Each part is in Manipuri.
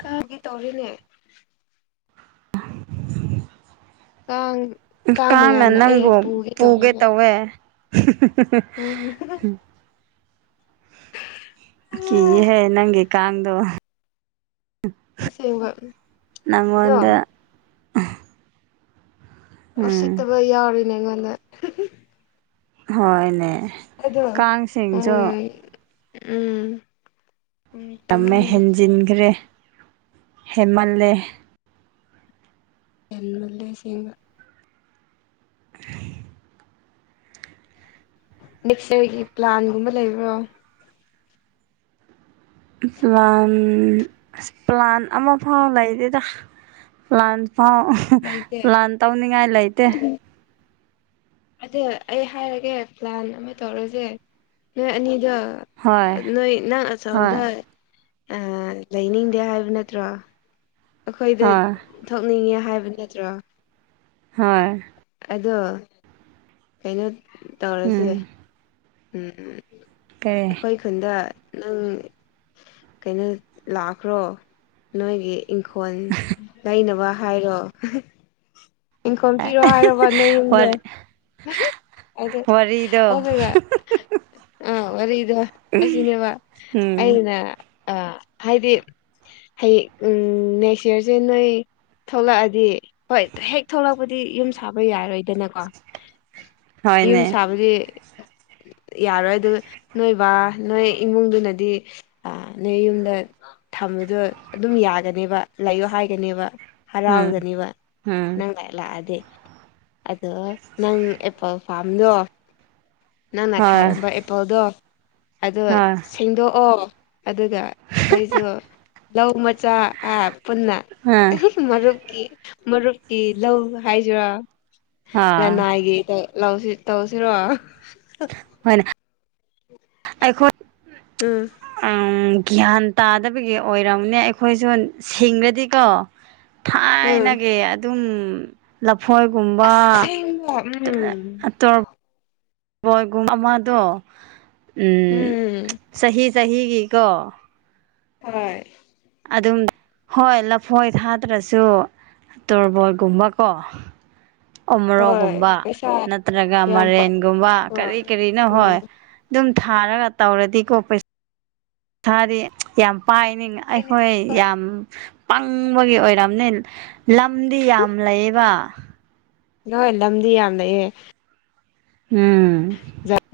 ꯀꯥꯒꯤ ꯇꯧꯔꯤꯅꯦ ꯑ ꯀꯥꯡꯅ ꯅꯪꯕꯨ ꯄꯨꯒꯦ ꯇꯧꯋꯦꯕ ꯇꯧꯋꯦ [unintelligible] ꯎꯝ ꯀꯤꯍꯦ ꯅꯪꯒꯤ ꯀꯥꯡꯗꯣ ꯑꯁꯦꯡꯕ ꯅꯉ ꯑꯗꯣ ꯑꯗ ꯎ ꯎꯝ ꯁꯤꯠꯇꯕ ꯌꯥꯎꯔꯤꯅꯦ ꯑꯩꯉꯣꯟꯗ ꯍꯣꯏꯅꯦ ꯑꯗꯣ ꯀꯥꯡꯁꯤꯡꯁꯨ ꯎꯝ ꯎꯝ ꯎꯝ ꯌꯥꯝꯃꯦ ꯀꯩꯅꯣꯅꯤꯅꯦ ꯍꯦꯟꯖꯤꯟꯈ꯭ꯔꯦ ꯍꯦꯃꯜꯂꯦ ꯌꯥꯝꯂꯁꯌꯦꯒ ꯅꯦꯛꯁ ꯏꯔꯒꯤ ꯄ꯭ꯂꯥꯟꯒꯨꯝꯕ ꯂꯩꯕ꯭ꯔꯣ ꯄ꯭ꯂꯥꯟ ꯑꯁ ꯄ꯭ꯂꯥꯟ ꯑꯃ ꯐꯥꯎ ꯂꯩꯗꯦꯗ ꯂꯥꯟ ꯐꯥꯎ ꯂꯩꯇꯦ ꯂꯥꯟ ꯇꯧꯅꯤꯡꯉꯥꯏ ꯂꯩꯇꯦ ꯑꯗꯨꯗ ꯑꯩ ꯍꯥꯏꯔꯒꯦ ꯄ꯭ꯂꯥꯟ ꯑꯃ ꯇꯧꯔꯁꯦ ꯅꯣꯏ ꯑꯅꯤꯗꯣ ꯍꯣꯏ ꯅꯣꯏ ꯅꯪ ꯍꯣꯏ ꯆꯜꯗ ꯑ ꯂꯩꯅꯤꯡꯗꯦ ꯍꯥꯏꯕ ꯅꯠꯇ꯭ꯔꯣ ꯑꯩꯈꯣꯏꯗ ꯍꯣꯏ ꯊꯣꯛꯅꯤꯡꯉꯦ ꯍꯥꯏꯕ ꯅꯠꯇ꯭ꯔꯣ ꯍꯣꯏ ꯑꯗꯣ ꯀꯩꯅꯣ ꯇꯧꯔꯁꯦ ꯎꯝ ꯎ ꯀꯩ ꯑꯩꯈꯣꯏ ꯈꯨꯟꯗ ꯅꯪ ꯀꯩꯅꯣ ꯂꯥꯛꯈ꯭ꯔꯣ ꯅꯣꯏꯒꯤ ꯏꯪꯈꯣꯜ ꯂꯩꯅꯕ ꯍꯥꯏꯔꯣ ꯏꯪꯈꯣꯜ ꯄꯤꯔꯣ ꯑꯣꯏꯔ ꯍꯥꯏꯔꯣꯕ ꯅꯣꯏ ꯌꯨꯝꯗꯣ ꯑꯗꯨ ꯋꯥꯔꯤꯗ ꯑꯗꯨꯒ ꯑꯥ ꯋꯥꯔꯤꯗꯣ ꯑꯁꯤꯅꯦꯕ ꯎꯝ ꯑꯩꯅ ꯑ ꯍꯥꯏꯗꯤ ꯍꯌꯦ ꯎꯝ ꯅꯦꯛꯁ ꯌꯌꯥꯔꯁꯦ ꯅꯣꯏ ꯊꯣꯛꯂꯛꯑꯗꯤ ꯍꯣꯏ ꯍꯦꯛ ꯊꯣꯛꯂꯛꯄꯗꯤ ꯌꯨꯝ ꯁꯥꯕ ꯌꯥꯔꯣꯏꯗꯅꯀꯣ ꯌꯨꯝ ꯍꯣꯏꯅꯦ ꯁꯥꯕꯗꯤ [unintelligible] ꯌꯥꯔꯣꯏ ꯑꯗꯨ ꯅꯣꯏ ꯕꯥ ꯅꯣꯏ ꯏꯃꯨꯡꯗꯨꯅꯗꯤ ꯅꯣꯏ ꯌꯨꯝꯗ ꯗ ꯑꯗꯨꯝ ꯌꯥꯒꯅꯦꯕ ꯂꯥꯛꯌꯑꯣ ꯍꯥꯏꯒꯅꯦꯕ ꯎꯝ ꯍꯔꯥꯎꯗꯅꯦꯕ ꯎꯝ ꯅꯪ ꯂꯥꯏ ꯂꯥꯛꯑꯗꯤ ꯑꯗꯣ ꯅꯪ ꯐꯥꯝꯗꯣ ꯅꯪꯅ ꯍꯣꯏ ꯊꯥꯔꯝꯕ ꯑꯦꯄꯣꯜꯗꯣ ꯑꯗꯣ ꯍꯣꯏ ꯁꯦꯡꯗꯣꯛꯑꯣ ꯑꯗꯨꯒ ꯑꯩꯈꯣꯏꯁꯨ ꯂꯧ ꯄꯨꯟꯅ ꯑꯥ ꯃꯔꯨꯞꯀꯤ ꯃꯔꯨꯞꯀꯤ ꯂꯧ ꯍꯥꯏꯗꯨꯔꯥ ꯑꯥ ꯂꯅꯥꯏꯒꯤ ꯂꯧꯁꯤ ꯇꯧꯁꯤꯔꯣ ꯍꯅ ꯑꯩꯈꯣꯏ ꯎꯝ ꯎꯝ ꯒ꯭ꯌꯥꯟ ꯇꯥꯗꯕꯒꯤ ꯑꯣꯏꯔꯝꯅꯦ ꯑꯩꯈꯣꯏꯁꯨ ꯁꯤꯡꯔꯗꯤꯀꯣ ꯎꯝ ꯊꯥꯏꯅꯒꯤ ꯑꯗꯨꯝ ꯏꯐꯣꯏꯒꯨꯝꯕ ꯑꯁꯦꯡꯕ ꯎꯝ ꯑꯇ ꯣꯏꯒꯨꯝ ꯃꯃꯥꯗꯣ ꯎ ꯎꯝ ꯆꯍꯤ ꯆꯍꯤꯒꯤꯀꯣ ꯍꯣꯏ ꯑꯗꯨꯝ ꯍꯣꯏ ꯂꯐꯣꯏ ꯊꯥꯗ꯭ꯔꯁꯨ ꯇꯣꯔꯕꯣꯏꯒꯨꯝꯕꯀꯣ ꯑꯃꯔꯣꯒꯨꯝꯕ ꯍꯣꯏ ꯄꯩꯁꯥ ꯅꯠꯇ꯭ꯔꯒ ꯌꯥꯝ ꯄꯥ ꯃꯔꯦꯟꯒꯨꯝꯕ ꯀꯔꯤ ꯀꯔꯤꯅꯣ ꯍꯣꯏ ꯑꯗꯨꯝ ꯊꯥꯔꯒ ꯇꯧꯔꯗꯤꯀꯣ ꯄꯩꯁꯥ ꯁꯥꯗꯤ ꯌꯥꯝ ꯄꯥꯏꯅꯤꯡ ꯍꯣꯏꯅꯦ ꯑꯩꯈꯣꯏ ꯍꯣꯏ ꯌꯥꯝ ꯄꯪꯕꯒꯤ ꯑꯣꯏꯔꯝꯅꯤ ꯂꯝꯗꯤ ꯌꯥꯝ ꯂꯩꯌꯦꯕ ꯍꯣꯏ ꯂꯝꯗꯤ ꯌꯥꯝ ꯂꯩꯍꯦ ꯎꯝ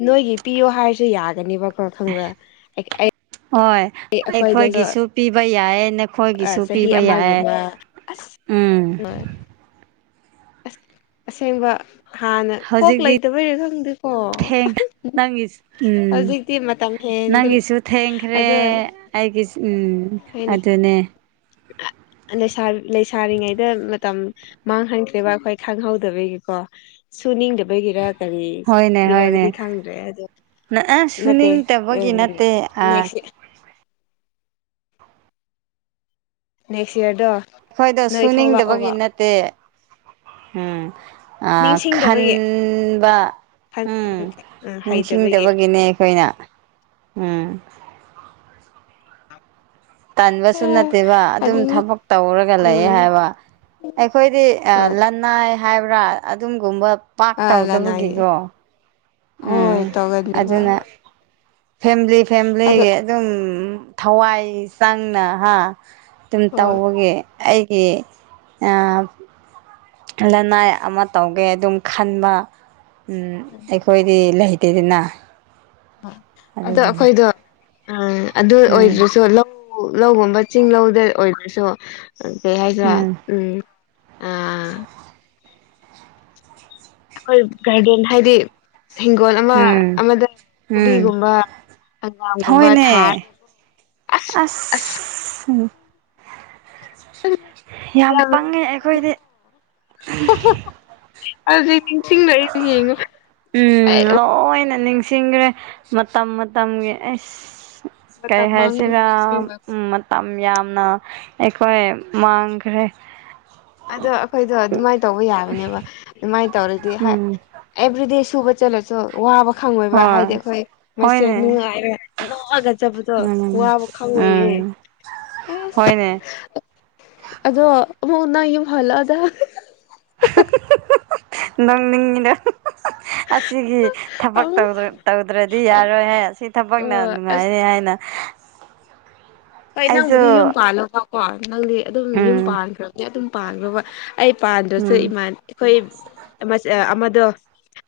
ꯅꯣꯏꯒꯤ ꯄꯤꯌꯣ ꯍꯥꯏꯔꯁꯨ ꯌꯥꯒꯅꯦꯕ ꯍꯣꯏ ꯑꯩꯈꯣꯏꯗꯁꯨ ꯑꯩꯈꯣꯏꯒꯤꯁꯨ ꯄꯤꯕ ꯌꯥꯏꯅ ꯑꯩꯈꯣꯏꯒꯤꯁꯨ ꯆꯍꯤ ꯄꯤꯕ ꯌꯥꯏ ꯑꯃꯒꯨꯝꯕ ꯑꯁ ꯎꯝ ꯑꯁ ꯑꯁꯦꯡꯕ ꯍꯥꯟꯅ ꯀꯣꯛ ꯍꯧꯖꯤꯛꯇꯤ ꯂꯩꯇꯕꯩꯔꯥ ꯈꯪꯗꯦꯀꯣ ꯊꯦꯡ ꯅꯪꯒꯤ ꯎꯝ ꯍꯧꯖꯤꯛꯇꯤ ꯃꯇꯝ ꯍꯦꯟꯈ꯭ꯔꯦ ꯅꯪꯒꯤꯁꯨ ꯊꯦꯡꯈ꯭ꯔꯦ ꯑꯗꯣ ꯑꯩꯒꯤ ꯎꯝ ꯍꯣꯏꯅꯦ ꯑꯗꯨꯅꯦ ꯎ ꯂꯩꯁꯥꯔꯤꯉꯩꯗ ꯃꯇꯝ ꯃꯥꯡꯍꯟꯈ꯭ꯔꯦꯔꯤꯕ ꯑꯩꯈꯣꯏ ꯈꯪꯍꯧꯗꯕꯒꯤꯀꯣ ꯁꯨꯅꯤꯡꯗꯕꯒꯤꯔ ꯀꯔꯤ ꯍꯣꯏꯅꯦ ꯍꯣꯏꯅꯦ ꯏꯔꯒꯗꯤ ꯈꯪꯗ꯭ꯔꯦ ꯑꯗꯣ ꯅ ꯑ ꯃꯠꯇꯦ ꯎ ꯁꯨꯅꯤꯡꯗꯕꯒꯤ ꯅꯠꯇꯦ ꯑ ꯅꯦꯛꯁ ꯅꯦꯛꯁ ꯏꯔꯗꯣ ꯑꯩꯈꯣꯏꯗꯣ ꯁꯨꯅꯤꯡꯗꯕꯒꯤ ꯅꯠꯇꯦ ꯎꯝ ꯑ ꯅꯤꯡꯁꯤꯡꯗꯕꯒꯤ ꯈꯟꯕ ꯎꯝ ꯍꯩꯇꯕꯒꯤ ꯅꯤꯡꯁꯤꯡꯗꯕꯒꯤꯅꯦ ꯑꯩꯈꯣꯏꯅ ꯎꯝ ꯑ ꯇꯟꯕꯁꯨ ꯅꯠꯇꯦꯕ ꯑꯗꯨꯝ ꯑꯗꯨꯅ ꯊꯕꯛ ꯇꯧꯔꯒ ꯂꯩꯦ ꯎꯝ ꯍꯥꯏꯕ ꯑꯩꯈꯣꯏꯗꯤ ꯍꯣꯏ ꯂꯅꯥꯏ ꯍꯥꯏꯕ꯭ꯔꯥ ꯑꯗꯨꯒꯨꯝꯕ ꯄꯥꯛ ꯑꯥ ꯂꯅꯥꯏꯒꯤ ꯇꯧꯗꯕꯒꯤꯀꯣ ꯎꯝ ꯍꯣꯏ ꯇꯧꯒꯅꯦꯕ ꯑꯗꯨꯅ ꯐꯦꯝꯂꯤ ꯑꯗꯣ ꯐꯦꯝꯂꯤꯒꯤ ꯑꯗꯨꯝ ꯊꯋꯥꯏ ꯆꯪꯅ ꯍꯥ꯫ ꯑꯗꯨꯝ ꯍꯣꯏ ꯇꯧꯕꯒꯤ ꯑꯩꯒꯤ ꯑꯥ ꯂꯅꯥꯏ ꯑꯃ ꯇꯧꯒꯦ ꯑꯗꯨꯝ ꯈꯟꯕ ꯝ ꯑꯩꯈꯣꯏꯗꯤ ꯂꯩ ꯇꯦꯗꯅꯥ ꯄꯥꯛ ꯑꯗꯣ ꯑꯩꯈꯣꯏꯗꯣ ꯎꯝ ꯑꯗꯨ ꯎꯝ ꯑꯣꯏꯗ꯭ꯔꯁꯨ ꯂꯧ ꯎ ꯂꯧꯒꯨꯝꯕ ꯆꯤꯡ ꯂꯧꯗ ꯑꯣꯏꯗ꯭ꯔꯁꯨ ꯀꯩ ꯍꯥꯏꯁꯤꯔꯥ ꯎꯝ ꯑꯥ ꯑꯈꯣꯏ ꯒꯥꯔꯗꯦꯟ ꯍꯥꯏꯗꯤ ꯍꯤꯡꯒꯣꯜ ꯑꯃ ꯎꯝ ꯑꯃꯗ ꯎꯝ ꯀꯣꯕꯤꯒꯨꯝꯕ ꯍꯪꯒꯥꯝꯒꯨꯝꯕ ꯊꯥꯔ ꯍꯣꯏꯅꯦ ꯑꯁ ꯌꯥꯝ ꯄꯪꯉꯦ ꯑꯩꯈꯣꯏꯗꯤ꯫ ꯑꯗꯨ ꯅꯤꯡꯁꯤꯡꯂꯛꯏ ꯑꯩ ꯑꯗꯨ ꯌꯦꯡꯉꯣ꯫ ꯎꯝ ꯂꯣꯏꯅ ꯅꯤꯡꯁꯤꯡꯈ꯭ꯔꯦ ꯃꯇꯝ ꯃꯇꯝꯒꯤ ꯑꯁ꯫ ꯀꯩ ꯃꯇꯝ ꯃꯥꯡꯍꯟꯕ ꯍꯥꯏꯁꯤꯔ ꯑꯁꯦꯡꯕ ꯃꯇꯝ ꯌꯥꯝ ꯅ ꯑꯩꯈꯣꯏ ꯃꯥꯡꯈ꯭ꯔꯦ ꯑꯗꯣ ꯑꯩꯈꯣꯏꯗꯣ ꯑꯗꯨꯃꯥꯏ ꯇꯧꯕ ꯌꯥꯕꯅꯦꯕ ꯑꯗꯨꯃꯥꯏ ꯇꯧꯔꯗꯤ ꯍꯥꯏ ꯎꯝ ꯑꯦꯕ꯭ꯔꯤꯗꯦ ꯁꯨꯕ ꯆꯠꯂꯁꯨ ꯋꯥꯕ ꯈꯪꯉꯣꯏꯕ ꯍꯥꯏꯗꯤ ꯍꯣꯏ ꯑꯩꯈꯣꯏ ꯃꯁꯦ ꯍꯣꯏꯅꯦ ꯅꯨꯡꯉꯥꯏꯔ ꯅꫭꯛꯑꯒ ꯆꯠꯕꯗꯣ ꯎꯝ ꯋꯥꯕ ꯈꯪꯉꯣꯏꯌꯦ꯫ ꯎꯝ ꯑꯁ ꯍꫭꯏꯅꯦ꯫ ꯑꯗꯣ ꯑꯃꯨꯛ ꯅꯪ ꯌꯨꯝ ꯍꯜꯂꯛꯑꯗ꯫ ꯅꫭꯛꯅꯤꯡꯏꯗ ꯑꯁꯤꯒꯤ ꯊꯕꯛ ꯑꯃꯨꯛ ꯇꯧꯗ꯭ꯔ ꯇꯧꯗ꯭ꯔꯗꯤ ꯌꯥꯔꯣꯏ ꯍꯦ ꯑꯁꯤ ꯊꯕꯛꯅ ꯑꯣ ꯑꯁ ꯅꯨꯡꯉꯥꯏꯅꯤ ꯍꯥꯏꯅ ꯍꯣꯏ ꯅꯪꯕꯨꯗꯤ ꯌꯨꯝ ꯑꯩꯁꯨ ꯄꯥꯜꯂꯣꯕꯀꯣ꯫ ꯅꯪꯗꯤ ꯑꯗꯨꯝ ꯌꯨꯝ ꯎꯝ ꯄꯥꯟꯈ꯭ꯔꯕꯅꯦ ꯑꯗꯨꯝ ꯄꯥꯟꯈ꯭ꯔꫭꯕ ꯑꯩ ꯄꯥꯟꯗ꯭ꯔꯁꯨ ꯎꯝ ꯏꯃꯥꯟ ꯑꯩꯈꯣꯏ ꯑꯃꯁ ꯑꯥ ꯑꯃ ꯗꯣ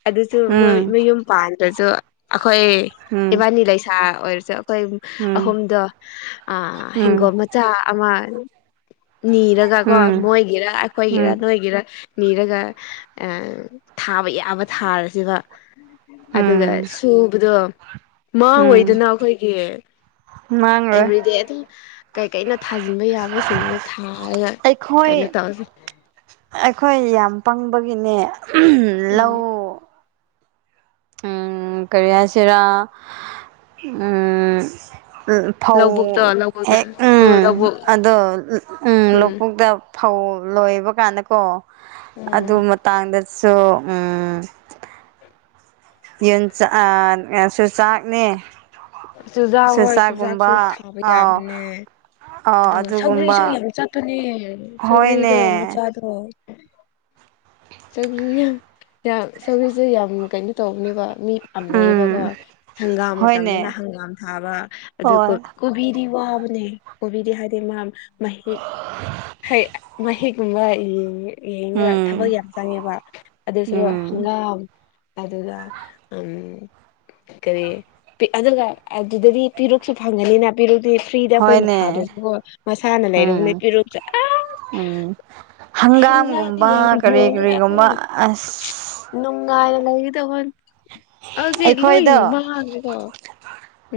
ꯑꯗꯨꯁꯨ ꯎꯝ ꯃꯌꯨꯝ ꯄꯥꯟꯗꯁꯨ ꯑꯩꯈꯣꯏ ꯎꯝ ꯏꯕꯥꯅꯤ ꯂꯩꯁꯥ ꯑꯣꯏꯔꯁꯦ ꯑꯈꯣꯏ ꯎꯝ ꯑꯍꯨꯝꯗꯣ ꯑꯥ ꯍꯤꯡꯒꯣꯜ ꯎꯝ ꯃꯆꯥ ꯑꯃ ꯅꯤꯔꯒ ꯀꯣ ꯎꯝ ꯃꯣꯏꯒꯤꯔ ꯑꯩꯈꯣꯏꯒꯤꯔ ꯎꯝ ꯅꯣꯏꯒꯤꯔ ꯅꯤꯔꯒ ꯊꯥꯕ ꯌꯥꯕ ꯊꯥꯔꯁꯤꯕ꯫ ꯑꯗꯨꯒ ꯎꯝ ꯁꯨꯕꯗꫭ ꯃꯃꯥꯡ ꯎꯝ ꯑꯣꯏꯗꯨꯅ ꯑꯩꯈꯣꯏꯒꯤ ꯃꯥꯡꯔꯣꯏ ꯑꯦꯚ꯭ꯔꯤ ꯗꯦ ꯑꯗꯨꯝ ꯀꯩꯀꯩꯅꫭ ꯊꯥꯖꯤꯟꯕ ꯌꯥꯕꯁꯤꯡꯅ ꯊꯥꯔꯒ ꯑꯩꯈꯣꯏ ꯀꯩꯅꯣ ꯇꯧꯁꯦ꯫ ꯑꯩꯈꯣꯏ ꯌꯥꯝ ꯄꯪꯕꯒꯤꯅꯦ ꯂꯧ ꯎꯝ ꯀꯔꯤ ꯍꯥꯍꯁꯤꯔꯥ ꯎꯝ ꯐꯧ ꯂꯧꯕꯨꯛꯇꯣ ꯂꯧꯕꯨꯛꯇ ꯍꯦꯛ ꯎꯝ ꯂꯧꯕꯨꯛ ꯑꯗꯣ ꯎꯝ ꯂꯧꯕꯨꯛꯇ ꯐꯧ ꯂꯣꯏꯕ ꯀꯥꯟꯗꯀꯣ ꯑꯗꯨ ꯎꯝ ꯃꯇꯥꯡꯗ ꯁꯨ ꯎꯝ ꯌꯦꯟ ꯆꯥꯛ ꯑꯁꯨ ꯆꯥꯛꯅꯦ꯫ ꯆꯨꯖꯥꯛ ꯑꯣꯏꯔꯁꯨ ꯆꯨꯖꯥꯛ ꯁꯨ ꯊꯥꯕ ꯑꯥꯎ ꯌꯥꯕꯅꯦ꯫ ꯑꯥꯎ ꯑꯗꯣ ꯁꯧꯒ꯭ꯔꯤꯁꯨ ꯑꯗꯨꯒꯨꯝꯕ ꯌꯥꯝ ꯆꯠꯄꯅꯦ ꯁꯒ꯭ꯔꯤꯗꯣ ꯍꯣꯏꯅꯦ ꯃꯆꯥꯗꯣ꯫ ꯆꯧꯒ꯭ꯔꯤ ꯌꯥꯝ ꯆꯧꯒꯔꯤꯁꯦ ꯌꯥꯝ ꯀꯩꯅꯣ ꯇꯧꯕꯅꯦꯕ꯫ ꯃꯤ ꯄꯥꯝꯅꯩꯌꯦꯕꯀꯣ ꯎꯝ ꯍꯪꯒꯥꯝ ꯃꯇꯝꯗꯨꯅ ꯍꯣꯏꯅꯦ ꯍꯪꯒꯥꯝ ꯊꯥꯕ ꯑꯗꯨꯒ ꯍꯣꯏ ꯀꯣꯕꯤ ꯗꯤ ꯋꯥꯕꯅꯦ ꯀꫭꯕꯤꯗꯤ ꯍꯥꯏꯗꯤ ꯃꯥ ꯃꯍꯤꯛ ꯍꯩ ꯃꯍꯤꯛ ꯀꯨꯝꯕ ꯌꯦꯡꯏ꯫ ꯌꯦꯡꯔ ꯊꯕꯛ ꯎꯝ ꯌꯥꯝ ꯆꯪꯉꯦꯕ ꯑꯗꯨꯁꯔꯨꯛ ꯎꯝ ꯍꯪꯒꯥꯝ ꯑꯗꯨꯒ ꯎꯝ ꯀꯔꯤ ꯄꯤꯛ ꯑꯗꯨꯒ ꯑꯗꯨꯗꯗꯤ ꯄꯤꯔꯨꯛꯁꯨ ꯐꯪꯉꯅꯤꯅ ꯄꯔꯨꯛꯇꯤ ꯐ꯭ꯔꯤꯗ ꯑꯩꯈꯣꯏꯅ ꯍꯣꯏꯅꯦ ꯊꯥꯗ꯭ꯔꯁꯨꯀꯣ ꯃꯁꯥꯅ ꯂꯩꯔꯨꯕꯅꯦ ꯎꯝ ꯄꯤꯔꯨꯛꯁꯦ ꯑ꯫ ꯎꯝ ꯍꯦꯟꯖꯥꯡꯗꯤ ꯍꯪꯒꯥꯝꯒꯨꯝꯕ ꯌꯥꯝ ꯀꯔꯤ ꯌꯣꯜꯂꯦ ꯀꯔꯤꯒꯨꯝꯕ ꯑꯁ ꯀꯥꯏꯅ ꯂꯩꯒꯗꯕꯟ ꯍꯧꯖꯤꯛ ꯂꯣꯏꯅ ꯑꯩꯈꯣꯏꯗꯣ ꯃꯥꯡꯈ꯭ꯔꯦꯀꯣ꯫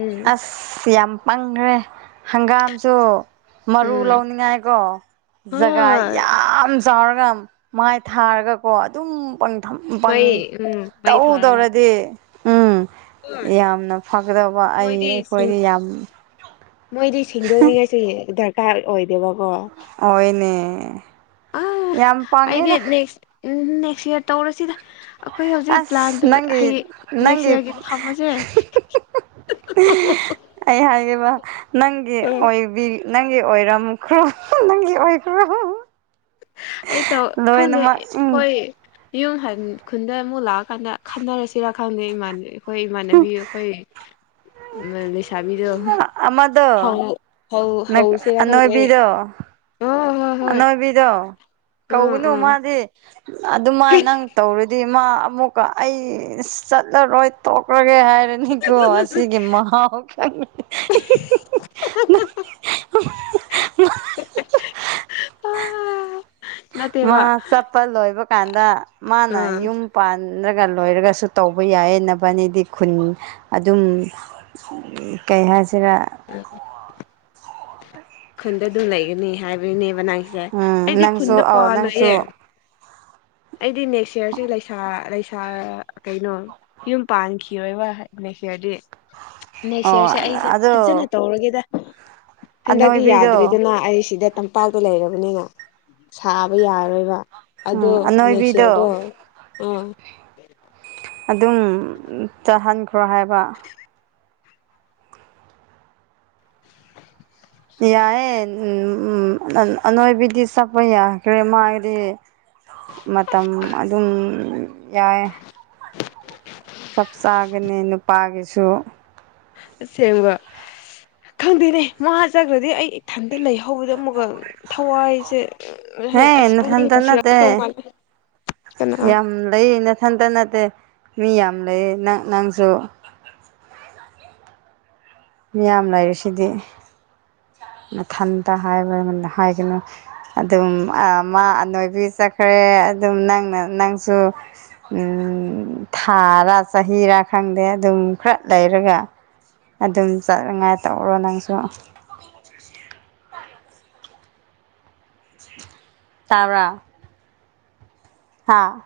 ꯎꯝ ꯑꯁ ꯌꯥꯝ ꯄꯪꯈ꯭ꯔꯦ ꯍꯪꯒꯥꯝꯁꯨ ꯃꯔꯨ ꯎꯝ ꯂꯧꯅꯤꯡꯉꯥꯏ ꯀꯣ ꯖꯒꯥ ꯍꯣꯏ ꯌꯥꯝ ꯆꯥꯎꯔꯒ ꯃꯥꯏ ꯊꯥꯔꯒꯀꯣ ꯑꯗꯨꯝ ꯄ ꯃꯩ ꯎꯝ ꯃꯩ ꯇꯧ ꯊꯥꯔꯒ ꯇꯧꯔꯗꯤ ꯎꯝ ꯍꯣꯏ ꯌꯥꯝꯅ ꯐꯒꯗꯕ ꯑꯩ ꯃꯣꯏꯗꯤ ꯑꯩꯈꯣꯏꯗꯤ ꯌꯥꯝ ꯁꯤꯡꯗꯣꯛꯅꯤꯡꯉꯥꯏꯁꯤ ꯗꯔꯀꯥꯔ ꯑꯣꯏ ꯦꯕꯕ ꯑꯣꯏꯅꯦ ꯑ ꯌꯥꯝ ꯑꯩꯗꯤ ꯄꯥꯡꯉꯦꯗ ꯅꯦꯛꯁ ꯅꯦꯛꯁ ꯌꯌꯥꯔ ꯇꯧꯔꯁꯤꯗ ꯑꯩꯈꯣꯏ ꯍꯧꯖꯤꯛ ꯄ꯭ꯂꯥꯟ ꯑꯁ ꯇꯧꯔ ꯅꯪꯒꯤ ꯍꯌꯦꯡ ꯅꯦꯛꯁ ꯅꯪꯒꯤ ꯏꯌꯥꯔꯒꯤ ꯊꯝꯃꯁꯦ ꯑꯩ ꯍꯥꯏꯈꯤꯕ ꯅꯪꯒꯤ ꯑꯣꯏꯕꯤ ꯅꯪꯒꯤ ꯑꯣꯏꯔꯝꯈ꯭ꯔꯣ ꯅꯪꯒꯤ ꯑꯣꯏꯈ꯭ꯔꯣ ꯑꯩ ꯇ ꯈꯥꯎꯅꯦ ꯂꯣꯏꯅꯃꯛ ꯎꯝ ꯍꯣꯏ ꯌꯨꯝ ꯈꯨꯟꯗ ꯑꯃꯨꯛ ꯂꯥꯛꯑꯀꯥꯟꯗ ꯈꯟꯅꯔꯁꯤꯔꯥ ꯈꯪꯗꯦ ꯏꯃꯥꯟꯅ ꯑꯩꯈꯣꯏ ꯏꯃꯥꯟꯅꯕꯤ ꯑꯩꯈꯣꯏ ꯆꯕꯤꯗꯣ ꯑꯃꯗꯣ ꯍꯧ ꯍꯧꯁꯦꯔꯥ ꯈꯪꯗꯦ ꯑꯅꯣꯏꯕꯤꯗꯣ ꯑꯣ ꯍꯣꯏ ꯍꯣꯏ ꯑꯅꯣꯏꯕꯤꯗꯣ ꯎꯝ ꯀꯧꯅꯨ ꯎꯝ ꯃꯥꯗꯤ ꯑꯗꯨꯃ ꯅꯪ ꯇꯧꯔꯗꯤ ꯃꯥ ꯑꯃꯨꯛꯀ ꯑꯩ ꯆꯠꯂꯔꯣꯏ ꯇꯣꯛꯈ꯭ꯔꯒꯦ ꯍꯥꯏꯔ ꯔꯅꯤꯀꯣ ꯑꯁꯤꯒꯤ ꯃꯍꯥꯎ ꯈꯪ ꯃꯥ ꯅꯠꯇꯦꯕ ꯆꯠꯄ ꯂꯣꯏꯕ ꯀꯥꯟꯗ ꯃꯥꯅ ꯑꯥ ꯌꯨꯝ ꯄꯥꯟ ꯅ꯭ꯔꯒ ꯂꯣꯏꯔꯒꯁꯨ ꯇꯧꯕ ꯌꯥꯌꯦꯕꯅꯤꯗꯤ ꯈꯨꯟ ꯑꯗꯨꯝ ꯀꯩ ꯍꯥꯏꯁꯦ ꯆꯔꯥ ꯈꯨꯟꯗ ꯑꯗꯨꯝ ꯂꯩꯒꯅꯤ ꯍꯥꯏꯕꯅꯤꯅꯦꯕ ꯅꯪꯁꯦ ꯎꯝ ꯑꯩꯗꯤ ꯅꯪꯁꯨ ꯈꯨꯟꯗ ꯄꯥ ꯑꯧ ꯅꯪꯁꯨ ꯂꯣꯏꯌꯦꯦ ꯑꯩꯗꯤ ꯅꯦꯛꯁ ꯏꯌꯥꯔꯁꯦꯁꯥ ꯂꯩꯁꯥ ꯀꯩꯅꯣ ꯌꯨꯝ ꯄꯥꯟꯈꯤꯣꯏꯕ ꯅꯦꯛꯁ ꯏꯌꯥꯔꯗꯤ ꯅꯦꯛꯁ ꯑꯣ ꯏꯌꯥꯔꯁꯦ ꯑꯩꯁꯦ ꯐꯖꯅ ꯑꯗꯣ ꯇꯧꯔꯒꯦꯗ ꯍꯛ ꯌꯥꯗ꯭ꯔꯔꯤ ꯑꯅꯣꯏꯕꯤꯗꯣ ꯑꯗꯨꯅꯁꯤꯗ ꯇꯝꯄꯥꯛꯇ ꯂꯩꯔꯕꯅꯤꯅ ꯁꯥꯕ ꯌꯥꯔꯣꯏꯕ ꯑꯗꯣ ꯎꯝ ꯅꯁꯦꯗꯣ ꯑꯅꯣꯏꯕꯤꯗꯣ ꯑꯥ ꯑꯗꯨꯝ ꯆꯥꯍꯟꯈ꯭ꯔꯣ ꯍꯥꯏꯕ ꯌꯥꯑꯦꯝ ꯎꯝ ꯑꯅꯣꯏꯕꯤꯗꯤ ꯆꯄ ꯌꯥ ꯀꯔꯤꯃꯔꯤ ꯃꯇꯝ ꯑꯗꯨꯝ ꯌꯥꯏ ꯆꯞꯆꯥꯒꯤꯅꯤ ꯅꯨꯄꯥꯒꯤꯁꯨ ꯑꯁꯦꯡꯕ ꯈꯪꯗꯦꯅꯦ ꯃꯥꯖꯈ꯭ꯔꯗꯤ ꯑꯩ ꯏꯊꯟꯇ ꯂꯩ ꯍꯧꯕꯗ ꯑꯃꯨꯛꯀ ꯊꯋꯥꯏꯁꯦ ꯍꯦ ꯑꯁ ꯅꯊꯟꯇ ꯅꯠꯇꯦ ꯄꯨꯅꯤꯡꯁꯤꯔꯛꯇꯧ ꯃꯥꯜꯂꯦ ꯀꯅꯥ ꯌꯥꯝ ꯂꯩꯅꯦ ꯏꯊꯟꯇ ꯅꯠꯇꯦ ꯃꯤ ꯌꯥꯝ ꯂꯩ ꯅꯪ ꯅꯪꯁꯨ ꯃꯤꯌꯥꯝ ꯂꯩꯔꯤꯨ ꯁꯤꯗꯤ ꯃꯊꯟꯇ ꯍꯥꯏꯕ ꯍꯥꯏꯒꯅꯨ ꯑꯗꯨꯝ ꯃꯥ ꯑꯅꯣꯏꯕꯤ ꯆꯠꯈ꯭ꯔꯦ ꯑꯗꯨꯝ ꯅꯪꯅ ꯅꯪꯁꯨ ꯎꯝ ꯊꯥꯔꯥ ꯆꯍꯤꯔꯥ ꯈꯪꯗꯦ ꯑꯗꯨꯝ ꯈꯔ ꯂꯩꯔꯒ ꯑꯗꯨꯝ ꯆꯠꯅꯉꯥꯏ ꯇꯧꯔꯣ ꯅꯪꯁꯨ ꯇꯔꯥ ꯍꯥꯥ